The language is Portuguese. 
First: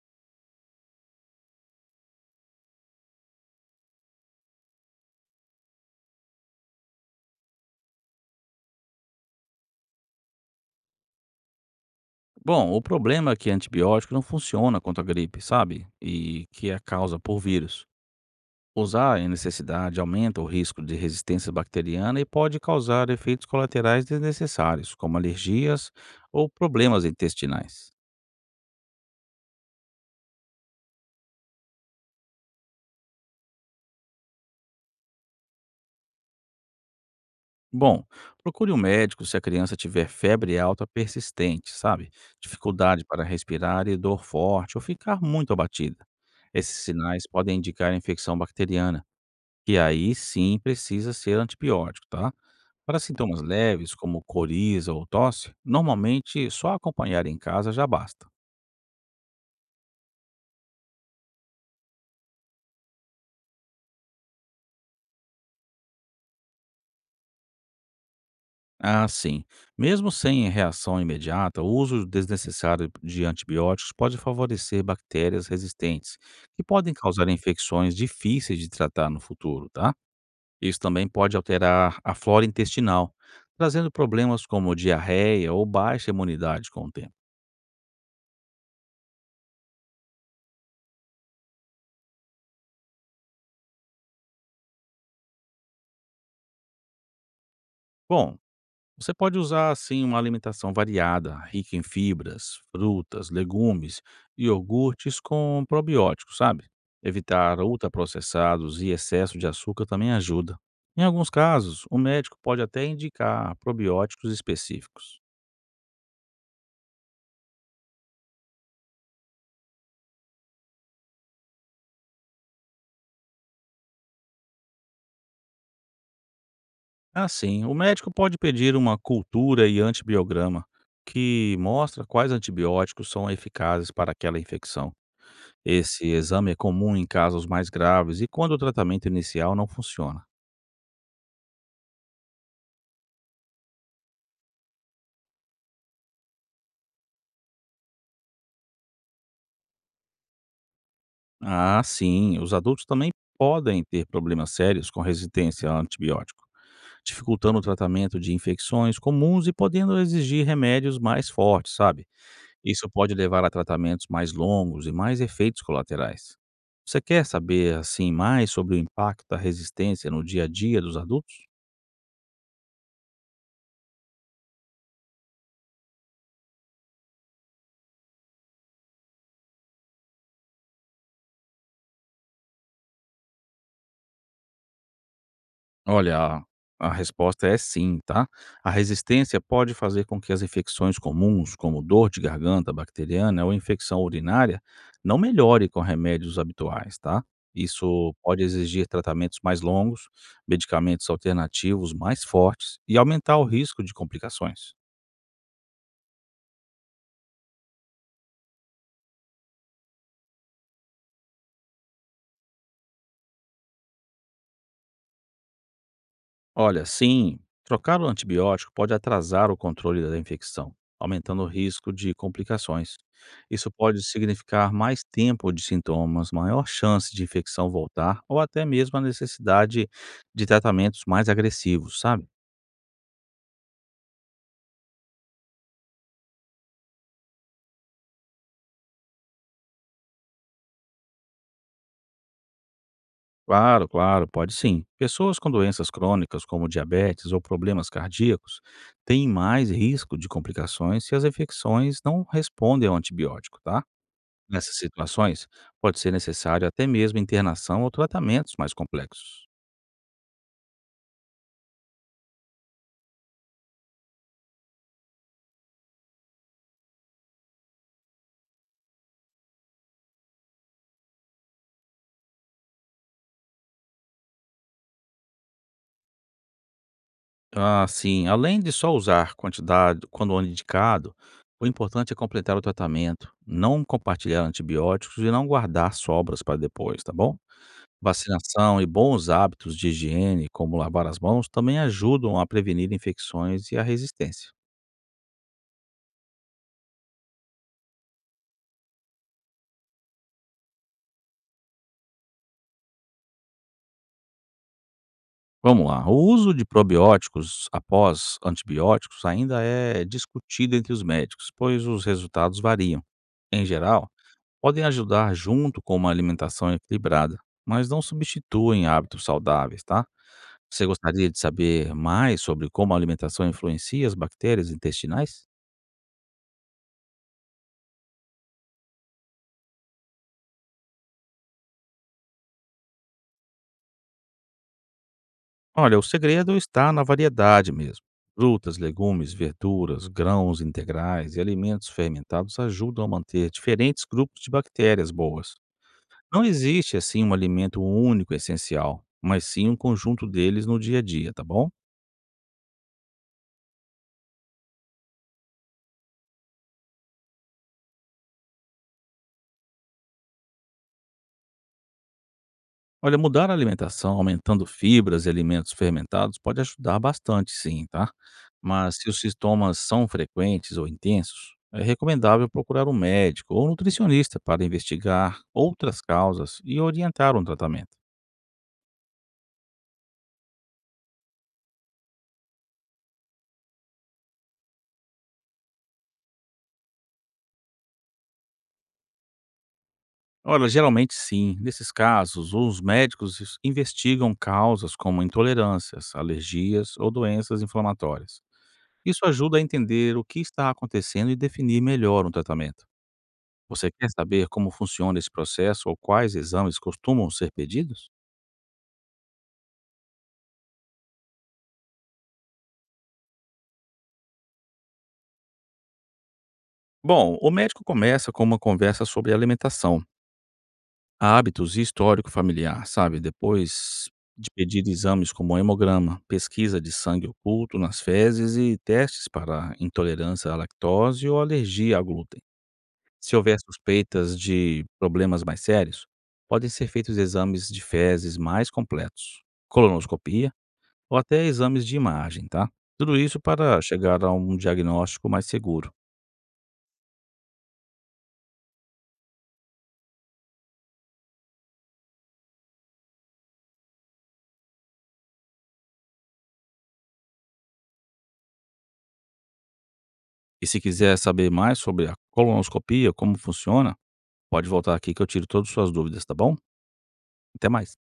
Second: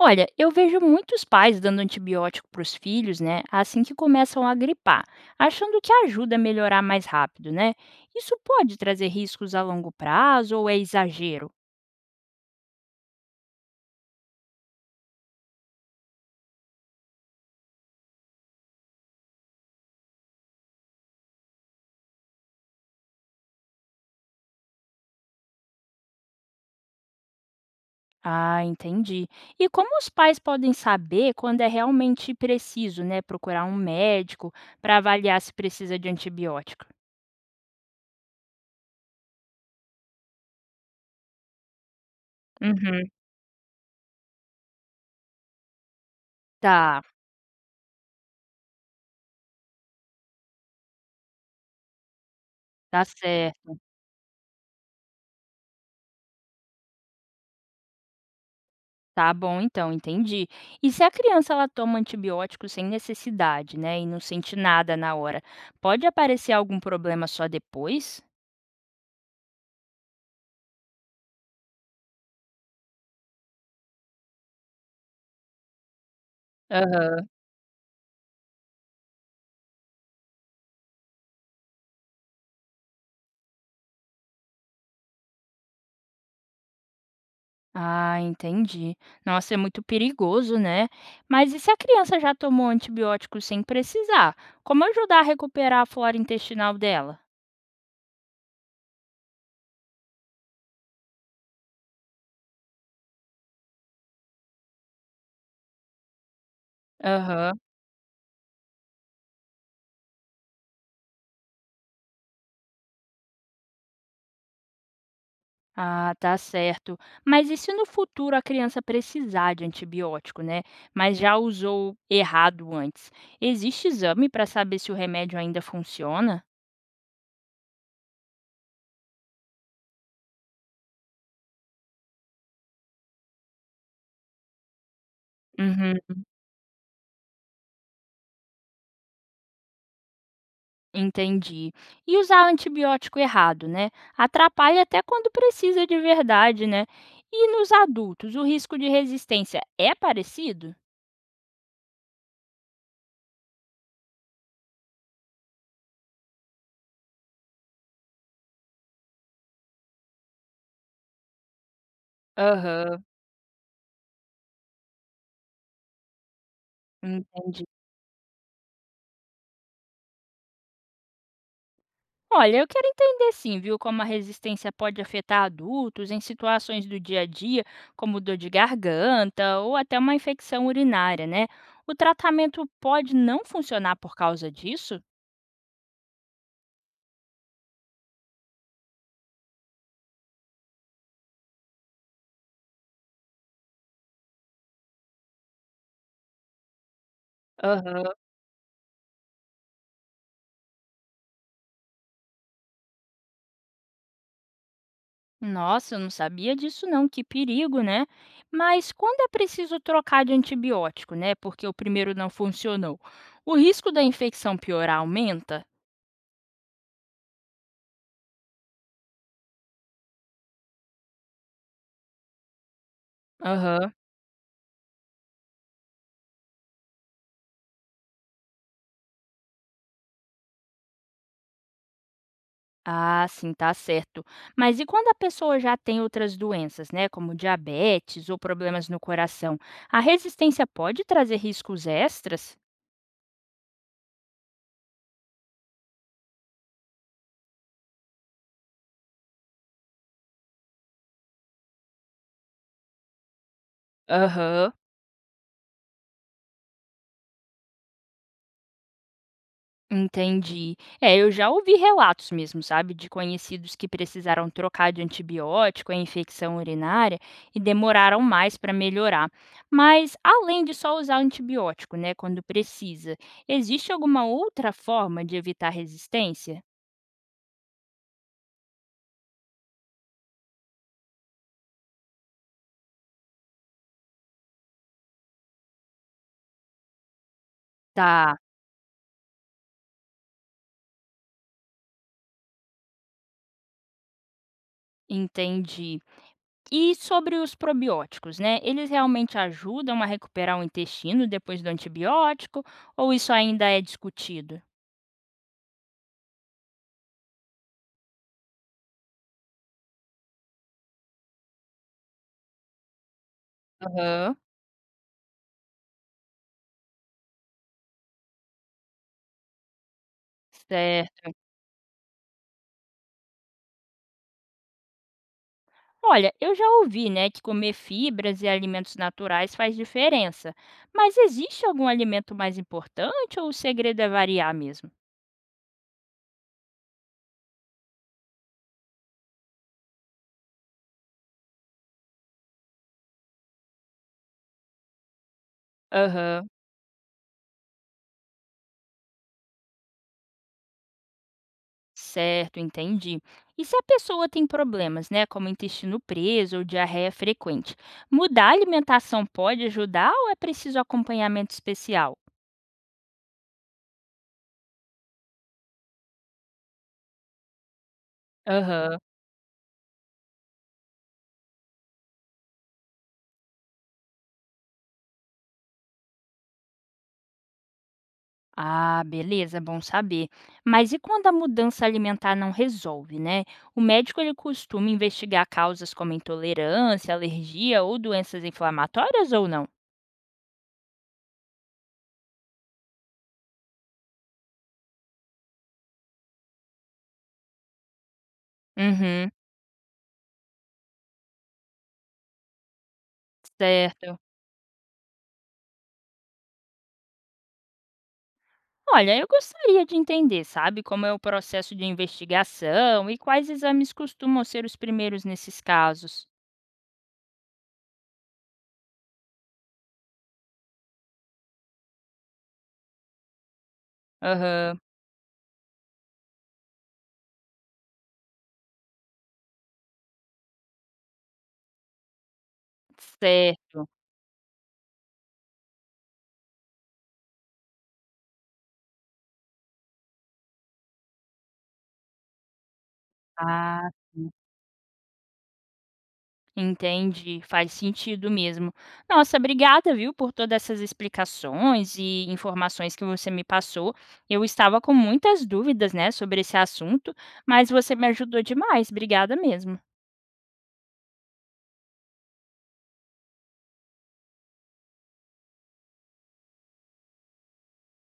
Olha, eu vejo muitos pais dando antibiótico para os filhos, né, assim que começam a gripar, achando que ajuda a melhorar mais rápido, né? Isso pode trazer riscos a longo prazo ou é exagero? Bom, o problema é que antibiótico não funciona contra a gripe, sabe? E que é causa por vírus. Usar em necessidade aumenta o risco de resistência bacteriana e pode causar efeitos colaterais desnecessários, como alergias ou problemas intestinais. Ah, entendi. E como os pais podem saber quando é realmente preciso, né, procurar um médico para avaliar se precisa de antibiótico? Bom, procure um médico se a criança tiver febre alta persistente, sabe? Uhum, Dificuldade para respirar e dor forte ou ficar muito abatida. Esses tá, sinais podem indicar infecção bacteriana, que aí sim precisa ser antibiótico, tá? Para tá sintomas certo. leves, como coriza ou tosse, normalmente só acompanhar em casa já basta. Tá bom, então, entendi. E se a criança ela toma antibiótico sem necessidade, né, e não sente nada na hora, pode aparecer algum problema só depois? Assim, mesmo sem reação imediata, o uso desnecessário de antibióticos pode favorecer bactérias resistentes, que podem Aham. causar infecções difíceis de tratar no futuro, tá? Isso também pode alterar a flora intestinal, trazendo problemas como diarreia ou baixa imunidade com o tempo. Ah, entendi. Nossa, é muito perigoso, né? Mas e se a criança já tomou antibiótico sem precisar? Como ajudar a recuperar a flora intestinal dela? Bom, você pode usar, assim, uma alimentação variada, rica em fibras, frutas, legumes e iogurtes com probióticos, sabe? Aham. Evitar ultraprocessados e excesso de açúcar também ajuda. Em alguns casos, o médico pode até indicar probióticos específicos. Ah, tá certo. Mas e se no futuro a criança precisar de antibiótico, né? Mas já usou errado antes? Existe exame para saber se o remédio ainda funciona? Assim, o médico pode pedir uma cultura e antibiograma, que mostra quais antibióticos são eficazes para aquela infecção. Uhum, Esse exame é comum em casos mais graves e quando o tratamento inicial não funciona. entendi. E usar antibiótico errado, né? Atrapalha até quando precisa de verdade, né? E nos adultos, o risco de resistência é parecido? Ah, sim. Os adultos também podem ter problemas sérios com resistência a antibiótico, dificultando o tratamento de infecções comuns e podendo exigir remédios mais fortes, sabe? Isso Aham, pode levar a tratamentos mais longos e mais efeitos colaterais. Você quer entendi. saber assim mais sobre o impacto da resistência no dia a dia dos adultos? Olha, eu quero entender sim, viu, como a resistência pode afetar adultos em situações do dia a dia, como dor de garganta ou até uma infecção urinária, né? O tratamento pode não funcionar por causa disso? Olha, a resposta é sim, tá? A resistência pode fazer com que as infecções comuns, como dor de garganta bacteriana ou infecção urinária, não melhore com remédios habituais, tá? Aham. Isso pode exigir tratamentos mais longos, medicamentos alternativos mais fortes e aumentar o risco de complicações. Nossa, eu não sabia disso não, que perigo, né? Mas quando é preciso trocar de antibiótico, né? Porque o primeiro não funcionou, o risco da infecção piorar aumenta? Olha, sim, trocar o antibiótico pode atrasar o controle da infecção, aumentando o risco de complicações. Isso Aham. pode significar mais tempo de sintomas, maior chance de infecção voltar ou até mesmo a necessidade de tratamentos mais agressivos, sabe? Ah, sim, tá certo. Mas e quando a pessoa já tem outras doenças, né, como diabetes ou problemas no coração, a resistência pode trazer riscos extras? Claro, claro, pode sim. Pessoas com doenças crônicas, como diabetes ou problemas cardíacos, têm mais risco de complicações se as infecções não respondem ao antibiótico, tá? Aham, Nessas situações, pode ser necessário até mesmo internação ou tratamentos mais complexos. entendi. É, eu já ouvi relatos mesmo, sabe, de conhecidos que precisaram trocar de antibiótico em infecção urinária e demoraram mais para melhorar. Mas além de só usar antibiótico, né, quando precisa, existe alguma outra forma de evitar resistência? Assim, além de só usar quantidade quando indicado, o importante é completar o tratamento, não compartilhar antibióticos e não guardar sobras para depois, tá bom? Tá, Vacinação e bons hábitos de higiene, como lavar as mãos, também ajudam a prevenir infecções e a resistência. entendi. E sobre os probióticos, né? Eles realmente ajudam a recuperar o intestino depois do antibiótico ou isso ainda é discutido? Vamos lá. O uso de probióticos após antibióticos ainda é discutido entre os médicos, pois os resultados variam. Em geral, Aham. podem ajudar junto com uma alimentação equilibrada, mas não substituem hábitos saudáveis, tá? Você gostaria Certo. de saber mais sobre como a alimentação influencia as bactérias intestinais? Olha, eu já ouvi, né, que comer fibras e alimentos naturais faz diferença. Mas existe algum alimento mais importante ou o segredo é variar mesmo? Olha, o segredo está na variedade mesmo. Frutas, legumes, verduras, grãos integrais e alimentos fermentados ajudam a manter diferentes grupos de bactérias boas. Não Aham. existe, assim, um alimento único essencial, mas sim um conjunto deles no dia a dia, tá bom? Certo, entendi. E se a pessoa tem problemas, né, como intestino preso ou diarreia frequente, mudar a alimentação pode ajudar ou é preciso acompanhamento especial? Olha, mudar a alimentação aumentando fibras e alimentos fermentados pode ajudar bastante, sim, tá? Mas Aham. se os sintomas são frequentes ou intensos, é recomendável procurar um médico ou nutricionista para investigar outras causas e orientar um tratamento. Ah, beleza, é bom saber. Mas e quando a mudança alimentar não resolve, né? O médico ele costuma investigar causas como intolerância, alergia ou doenças inflamatórias ou não? Olha, geralmente sim. Nesses casos, os médicos investigam causas como intolerâncias, alergias ou doenças inflamatórias. Isso Uhum, ajuda a entender o que está acontecendo e definir melhor um tratamento. Você quer certo. saber como funciona esse processo ou quais exames costumam ser pedidos? Olha, eu gostaria de entender, sabe, como é o processo de investigação e quais exames costumam ser os primeiros nesses casos. Bom, o médico começa com uma conversa sobre alimentação, hábitos e histórico familiar, sabe? Depois de Aham, pedir exames como hemograma, pesquisa de sangue oculto nas fezes e testes para intolerância à lactose ou alergia a glúten. Se houver certo. suspeitas de problemas mais sérios, podem ser feitos exames de fezes mais completos, colonoscopia ou até exames de imagem, tá? Tudo isso para Ah, chegar a um diagnóstico mais seguro. entendi, faz sentido mesmo. Nossa, obrigada, viu, por todas essas explicações e informações que você me passou. Eu estava com muitas dúvidas, né, sobre esse assunto, mas você me ajudou demais. Obrigada mesmo. E se quiser saber mais sobre a colonoscopia, como funciona, pode voltar aqui que eu tiro todas as suas dúvidas, tá bom? Até mais.